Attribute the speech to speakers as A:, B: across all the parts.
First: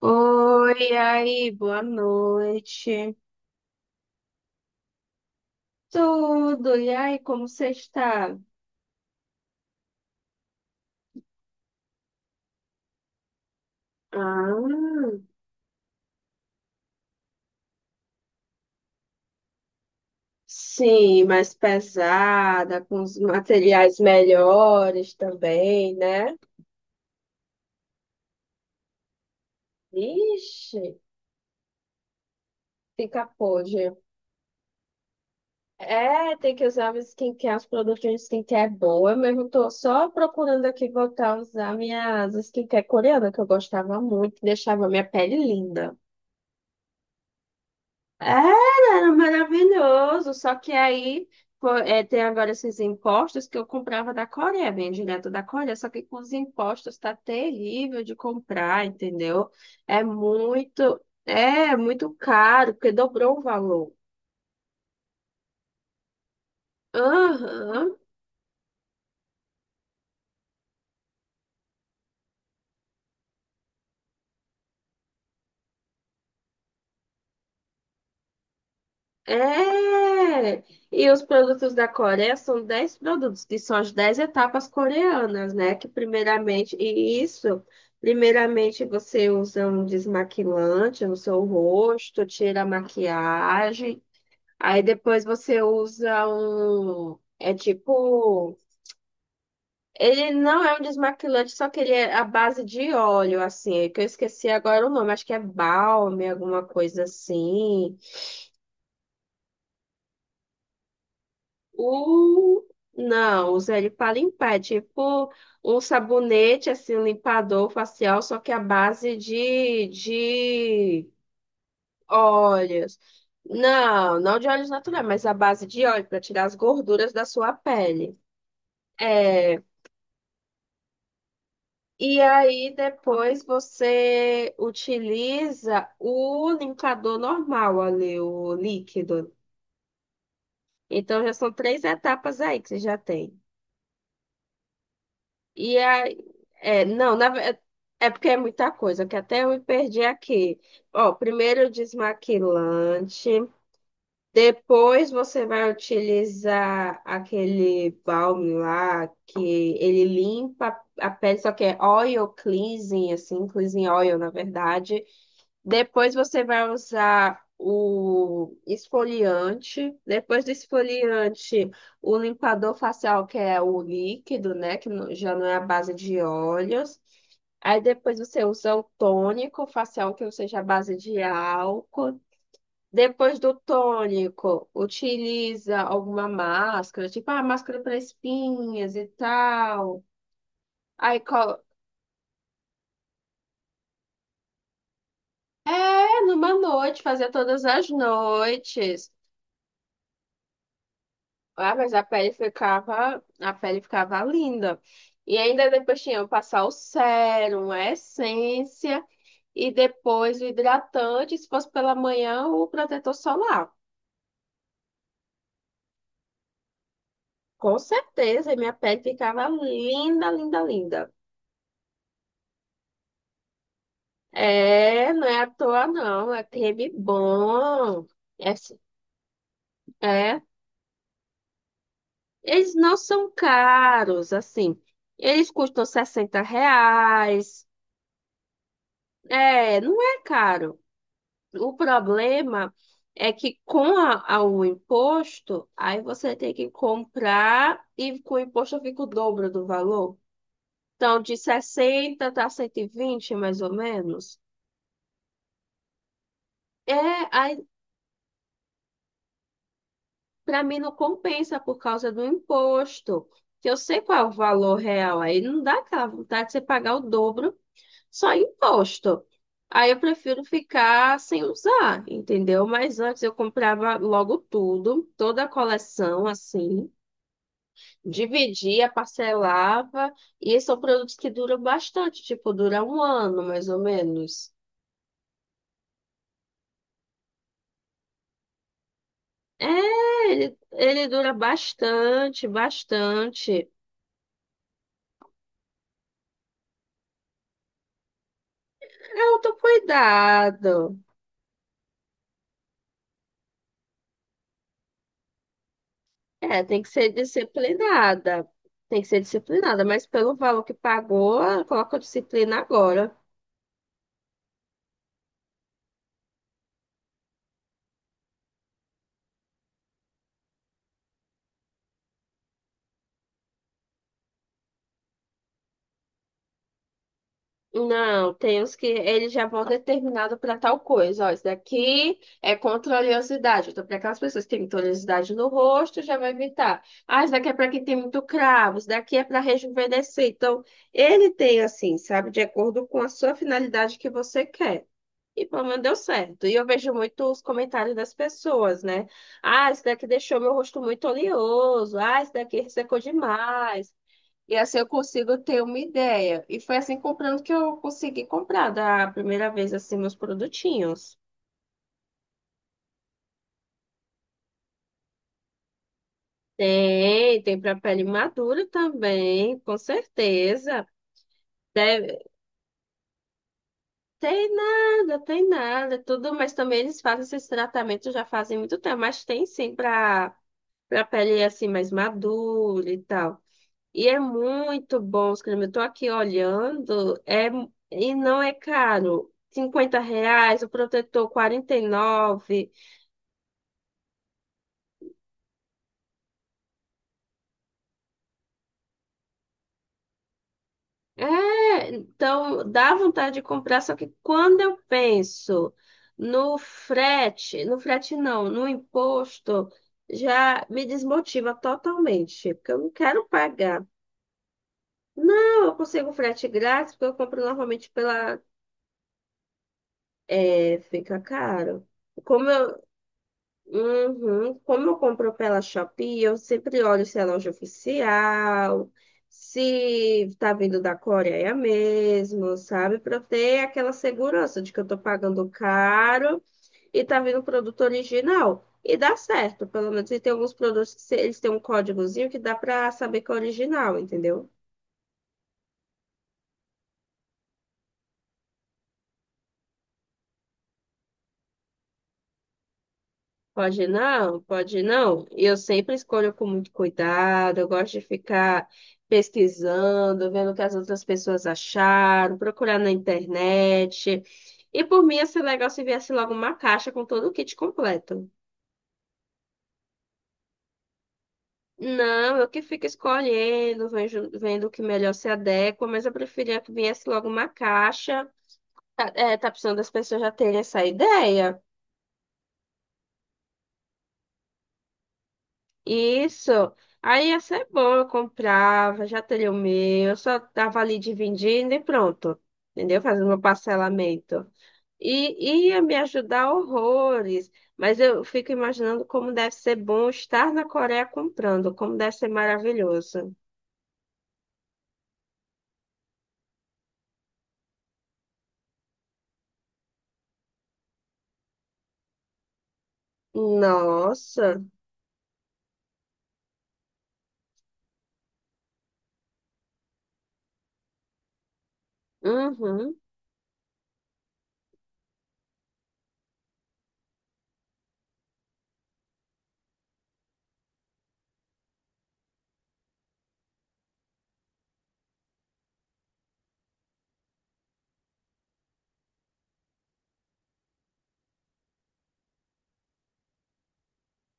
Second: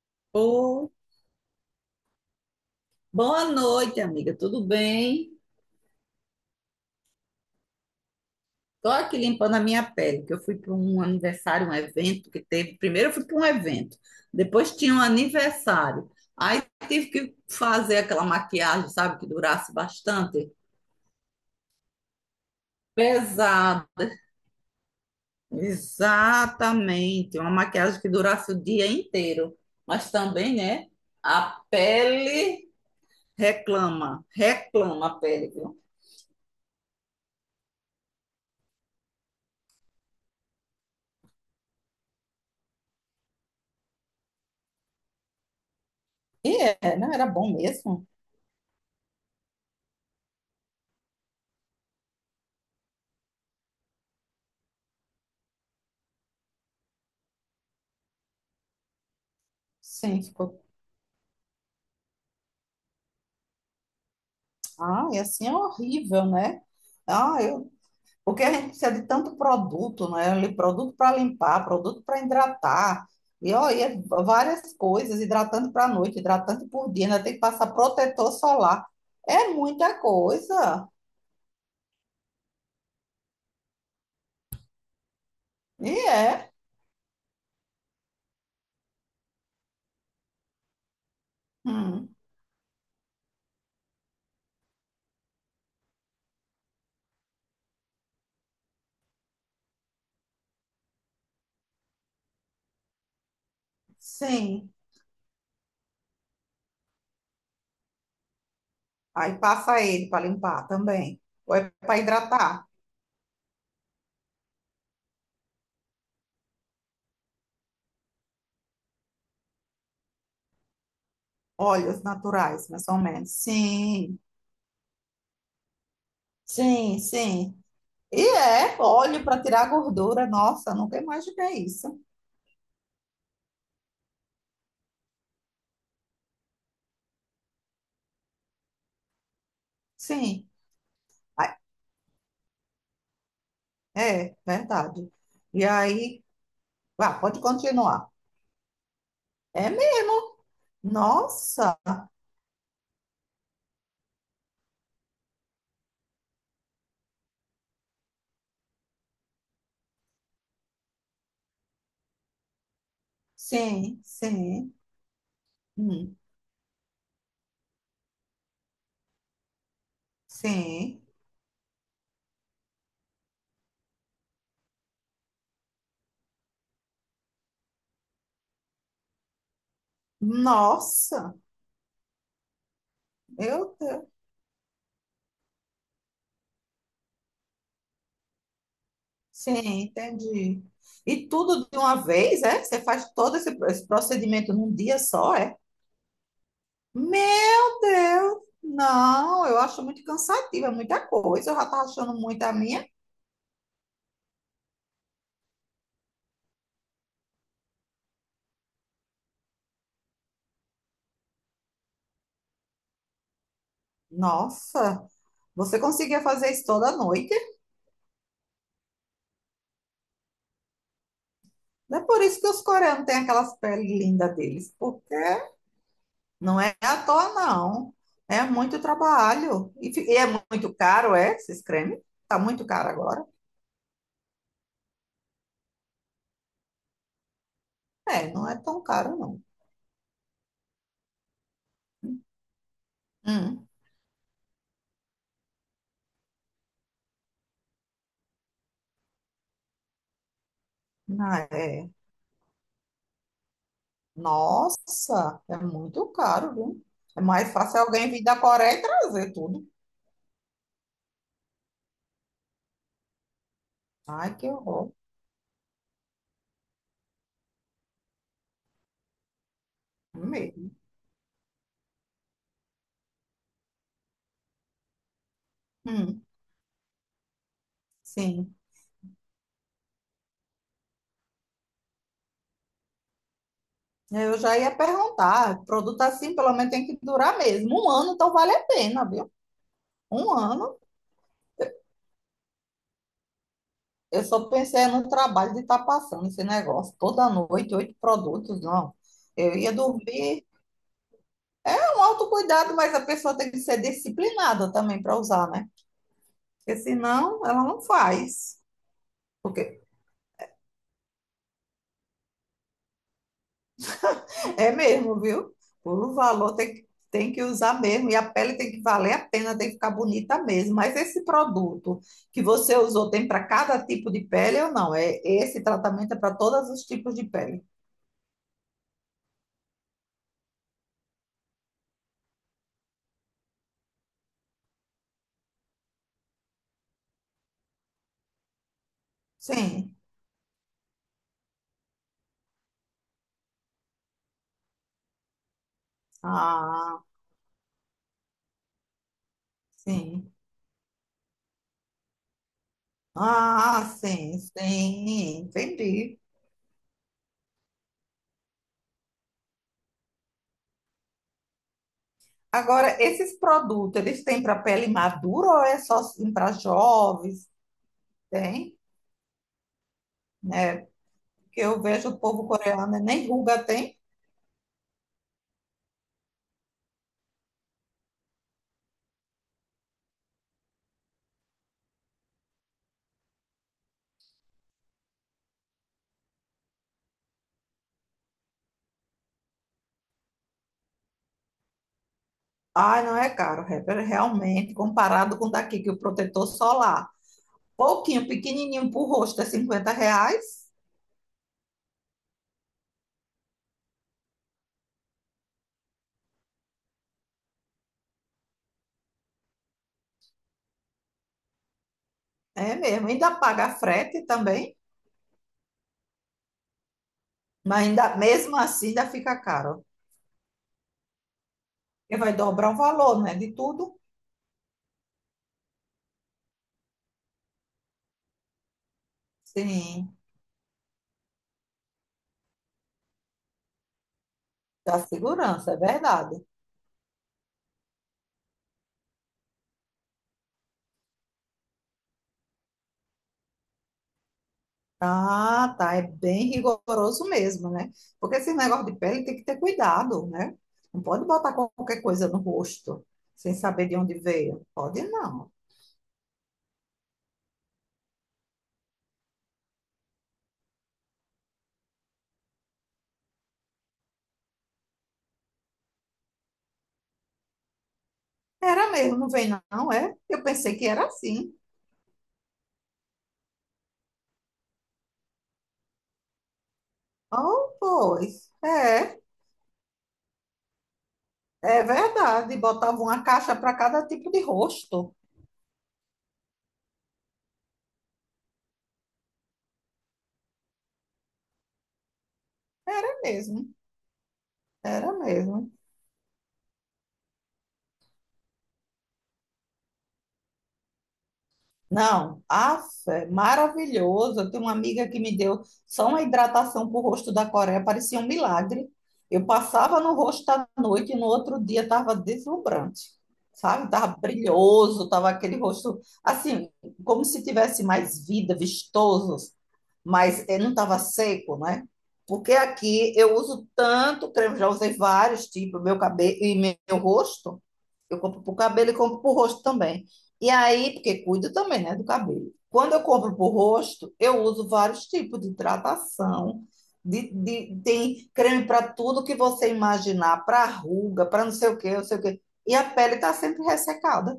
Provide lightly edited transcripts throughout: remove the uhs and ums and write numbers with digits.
A: Oi,
B: Ô,
A: e aí, boa noite.
B: boa noite, amiga. Tudo bem?
A: Tudo, e aí, como você está?
B: Tô aqui limpando a minha pele, que eu fui para um aniversário, um evento que teve. Primeiro eu fui para um evento, depois tinha um
A: Ah,
B: aniversário. Aí tive que fazer aquela maquiagem, sabe, que durasse bastante.
A: sim, mais pesada, com os
B: Pesada.
A: materiais melhores também, né?
B: Exatamente. Uma maquiagem que durasse o dia inteiro. Mas também,
A: Ixi,
B: né, a pele
A: fica podre.
B: reclama, reclama a pele, viu?
A: É, tem que usar o skincare, os produtos de skincare boa. Eu mesmo tô só procurando aqui voltar a usar minhas skincare coreana, que eu gostava muito, que deixava minha pele linda.
B: E é, não era bom mesmo?
A: Era, era maravilhoso. Só que aí pô, é, tem agora esses impostos que eu comprava da Coreia, bem direto da Coreia. Só que com os impostos tá terrível de comprar, entendeu?
B: Sim, ficou.
A: É muito caro, porque dobrou o valor.
B: Ah, e assim é horrível, né? Ah, eu...
A: Aham.
B: Porque a gente precisa de tanto produto, né? Ali, produto para limpar, produto para hidratar. E olha, várias coisas, hidratante para noite, hidratante por dia, ainda tem que passar protetor solar. É muita
A: É!
B: coisa.
A: E os produtos da Coreia são 10 produtos, que são as 10 etapas coreanas, né? Que
B: E é.
A: primeiramente, e isso, primeiramente você usa um desmaquilante no seu
B: Hum,
A: rosto, tira a maquiagem, aí depois você usa um, é tipo, ele não é um desmaquilante, só que ele é a base de óleo, assim, que eu esqueci
B: sim.
A: agora o nome, acho que é balme, alguma coisa assim.
B: Aí passa ele para limpar também. Ou é para
A: O...
B: hidratar.
A: Não, usa ele para limpar. É tipo um sabonete, assim, um limpador facial, só que à base de
B: Óleos naturais, mais ou
A: óleos.
B: menos. Sim,
A: Não, não de óleos naturais, mas à base de óleo para tirar as
B: sim,
A: gorduras da sua
B: sim.
A: pele.
B: E é óleo para
A: É.
B: tirar a gordura. Nossa, nunca imaginei isso.
A: E aí depois você utiliza o limpador normal ali, o líquido.
B: Sim.
A: Então já são
B: Ah,
A: três etapas aí que você já tem.
B: é verdade. E
A: E aí,
B: aí,
A: é, não,
B: vá,
A: na,
B: pode
A: ve-
B: continuar.
A: é porque é muita coisa, que até eu me
B: É
A: perdi
B: mesmo.
A: aqui. Ó, primeiro o
B: Nossa,
A: desmaquilante, depois você vai utilizar aquele balme lá que ele limpa a pele, só que é oil cleansing, assim, cleansing
B: sim,
A: oil, na
B: sim,
A: verdade. Depois
B: hum,
A: você vai usar o esfoliante. Depois do
B: sim.
A: esfoliante, o limpador facial, que é o líquido, né? Que já não é a base de óleos. Aí depois você usa o tônico facial, que não seja a base de
B: Nossa,
A: álcool. Depois do
B: meu Deus.
A: tônico, utiliza alguma máscara, tipo a máscara para espinhas e
B: Sim,
A: tal.
B: entendi.
A: Aí,
B: E
A: co-
B: tudo de uma vez, é? Você faz todo esse procedimento num dia só, é?
A: é, numa noite, fazer todas
B: Meu
A: as
B: Deus,
A: noites.
B: não, eu acho muito cansativo, é muita coisa. Eu já
A: Ah,
B: estava
A: mas
B: achando muito a minha.
A: a pele ficava linda. E ainda depois tinha que passar o sérum, a essência e depois o hidratante, se fosse pela manhã, o protetor solar.
B: Nossa, você conseguia fazer isso toda noite?
A: Com certeza, e minha pele ficava linda, linda, linda.
B: Não é por isso que os coreanos têm aquelas peles lindas deles,
A: É,
B: porque
A: não é à toa não, é
B: não é
A: creme
B: à toa, não.
A: bom.
B: É
A: É, s-
B: muito trabalho. E é
A: é.
B: muito caro, é? Esses cremes? Tá muito
A: Eles
B: caro
A: não
B: agora?
A: são caros, assim. Eles custam R$ 60.
B: É, não é tão caro, não.
A: É, não é caro. O problema é que
B: Hum.
A: com o imposto, aí você tem que comprar e com o imposto fica o dobro do valor. Então, de
B: Ah, é.
A: 60 tá 120 mais ou menos.
B: Nossa, é muito caro, viu?
A: É,
B: É mais
A: aí
B: fácil alguém vir da Coreia e trazer tudo.
A: para mim não compensa por causa do imposto. Que eu sei qual é o
B: Ai, que
A: valor
B: horror.
A: real, aí não dá aquela vontade de você pagar o dobro só em imposto. Aí eu prefiro
B: Mesmo.
A: ficar sem usar, entendeu? Mas antes eu comprava logo tudo, toda a
B: Hum,
A: coleção assim.
B: sim.
A: Dividia, parcelava, e são produtos que duram bastante, tipo, dura um ano, mais ou
B: Eu
A: menos.
B: já ia perguntar, produto assim pelo menos tem que durar mesmo. Um ano, então vale a pena, viu?
A: É,
B: Um
A: ele,
B: ano,
A: ele dura bastante, bastante.
B: eu só pensei no trabalho de estar passando esse negócio toda noite, 8 produtos, não.
A: É
B: Eu ia dormir
A: autocuidado.
B: com um autocuidado, mas a pessoa tem que ser disciplinada também para usar, né?
A: É,
B: Porque
A: tem que ser
B: senão ela não
A: disciplinada.
B: faz.
A: Tem que ser
B: Porque
A: disciplinada, mas pelo valor que pagou, coloca a disciplina agora.
B: é mesmo, viu? O valor tem que usar mesmo, e a pele tem que valer a pena, tem que ficar bonita mesmo. Mas esse produto que você usou tem para cada tipo de pele ou não? É, esse tratamento é para todos os tipos de pele?
A: Não, tem uns que ele já vão determinado para tal coisa. Ó, isso daqui é contra a oleosidade. Então, para aquelas pessoas que têm muita oleosidade no rosto, já vai evitar. Ah, isso daqui é para quem tem muito cravo, isso daqui é para
B: Sim.
A: rejuvenescer. Então, ele tem assim, sabe, de acordo com a sua finalidade que você quer. E pelo menos deu certo. E eu vejo
B: Ah,
A: muito os comentários das pessoas, né? Ah, isso daqui
B: sim.
A: deixou meu rosto muito oleoso. Ah, isso daqui ressecou demais.
B: Ah, sim,
A: E assim eu
B: sim,
A: consigo ter uma
B: entendi.
A: ideia. E foi assim comprando que eu consegui comprar da primeira vez assim meus produtinhos.
B: Agora, esses produtos, eles têm para pele madura ou é só para
A: Tem,
B: jovens?
A: tem para pele madura
B: Tem,
A: também, com
B: né?
A: certeza.
B: Porque eu vejo
A: Deve-
B: o povo coreano, né, nem ruga tem.
A: tem nada, tudo, mas também eles fazem esses tratamentos já fazem muito tempo, mas tem sim para pele assim mais madura e tal. E é muito bom os cremes. Eu tô aqui olhando, é, e não é caro. R$ 50, o protetor 49.
B: Ai, não é caro, Heber, realmente, comparado com daqui, que o protetor solar, pouquinho, pequenininho para o rosto, é R$ 50,
A: É, então dá vontade de comprar, só que quando eu penso no frete, no frete não, no imposto, já me desmotiva totalmente, porque
B: é
A: eu não
B: mesmo,
A: quero
B: ainda paga
A: pagar.
B: frete também,
A: Não, eu consigo frete grátis, porque eu compro
B: mas
A: normalmente
B: ainda,
A: pela...
B: mesmo assim ainda fica caro,
A: É, fica caro.
B: porque vai
A: Como
B: dobrar o
A: eu,
B: valor, né, de tudo.
A: Uhum. Como eu compro pela Shopee, eu sempre olho se é loja oficial,
B: Sim,
A: se tá vindo da Coreia mesmo, sabe? Para ter aquela segurança de que eu tô
B: da
A: pagando
B: segurança, é verdade.
A: caro e tá vindo produto original. E dá certo, pelo menos. E tem alguns produtos que eles têm um códigozinho que dá para saber que é original, entendeu?
B: Ah, tá, é bem rigoroso mesmo, né, porque esse negócio de pele tem que ter cuidado, né, não pode botar qualquer coisa no rosto, sem
A: Pode
B: saber de onde
A: não,
B: veio,
A: pode
B: pode
A: não.
B: não.
A: Eu sempre escolho com muito cuidado, eu gosto de ficar pesquisando, vendo o que as outras pessoas acharam, procurar na internet. E por mim ia ser legal se viesse logo uma caixa com todo o kit completo.
B: Era mesmo, não vem não, é? Eu pensei que era assim.
A: Não, eu que fico escolhendo, vendo o que melhor se adequa, mas eu preferia que viesse logo uma
B: Oh,
A: caixa.
B: pois,
A: Tá,
B: é,
A: é, tá precisando das pessoas já terem essa ideia.
B: é verdade. Botava uma caixa para cada tipo de rosto.
A: Isso. Aí ia ser bom, eu comprava, já teria o meu, eu só tava ali dividindo e pronto. Entendeu?
B: Era
A: Fazendo meu
B: mesmo,
A: parcelamento.
B: era
A: E
B: mesmo.
A: ia me ajudar horrores. Mas eu fico imaginando como deve ser bom estar na Coreia comprando, como deve ser
B: Não, af, é
A: maravilhoso.
B: maravilhoso. Eu tenho uma amiga que me deu só uma hidratação para o rosto da Coreia, parecia um milagre. Eu passava no rosto à noite e no outro dia estava deslumbrante, sabe? Estava
A: Nossa.
B: brilhoso, estava aquele rosto assim, como se tivesse mais vida, vistoso, mas ele não estava seco, né? Porque
A: Uhum.
B: aqui eu uso tanto creme, já usei vários tipos, meu cabelo e meu rosto. Eu compro para o cabelo e compro para o rosto também. E aí, porque cuido também, né, do cabelo. Quando eu compro para o rosto, eu uso vários tipos de hidratação. Tem creme para tudo que você imaginar, para ruga, para não sei o quê, não sei o quê. E a pele está sempre ressecada.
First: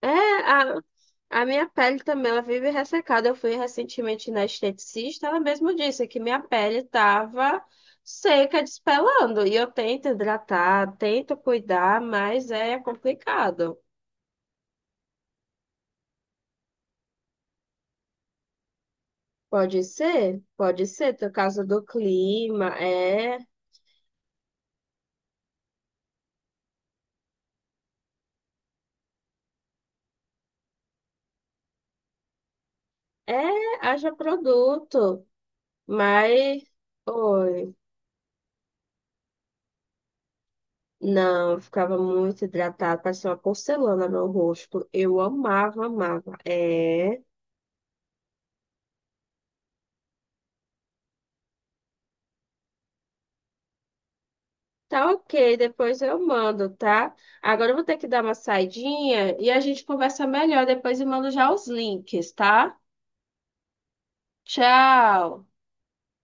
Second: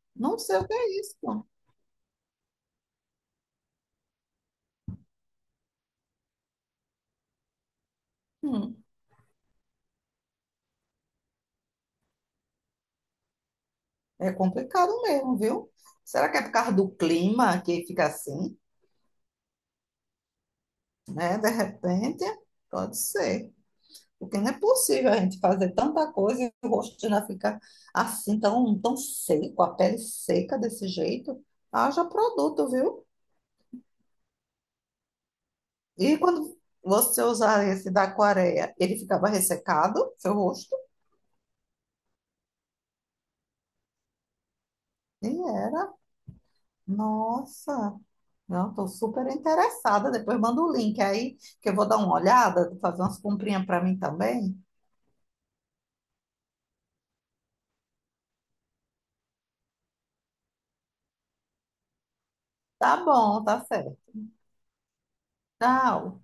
A: É,
B: Não sei o que é isso.
A: a minha pele também, ela vive ressecada. Eu fui recentemente na esteticista, ela mesmo disse que minha pele tava seca,
B: Hum.
A: despelando. E eu tento hidratar, tento cuidar, mas é complicado.
B: É complicado mesmo, viu? Será que é por causa do clima que fica assim,
A: Pode ser, por
B: né? De
A: causa do
B: repente,
A: clima,
B: pode
A: é,
B: ser. Porque não é possível a gente fazer tanta coisa e o rosto já fica assim, tão, tão seco, a pele seca desse jeito. Haja produto, viu?
A: é, haja produto,
B: E quando
A: mas,
B: você usar
A: oi,
B: esse da aquareia, ele ficava ressecado, seu rosto?
A: não, eu ficava muito hidratada, parecia uma porcelana no rosto, eu
B: E
A: amava,
B: era.
A: amava, é...
B: Nossa! Não, estou super interessada. Depois manda o link aí, que eu vou dar uma olhada, fazer umas comprinhas para mim também.
A: Tá ok, depois eu mando, tá? Agora eu vou ter que dar uma saidinha e a gente conversa melhor depois e mando já os links, tá?
B: Tá bom, tá certo.
A: Tchau!
B: Tchau.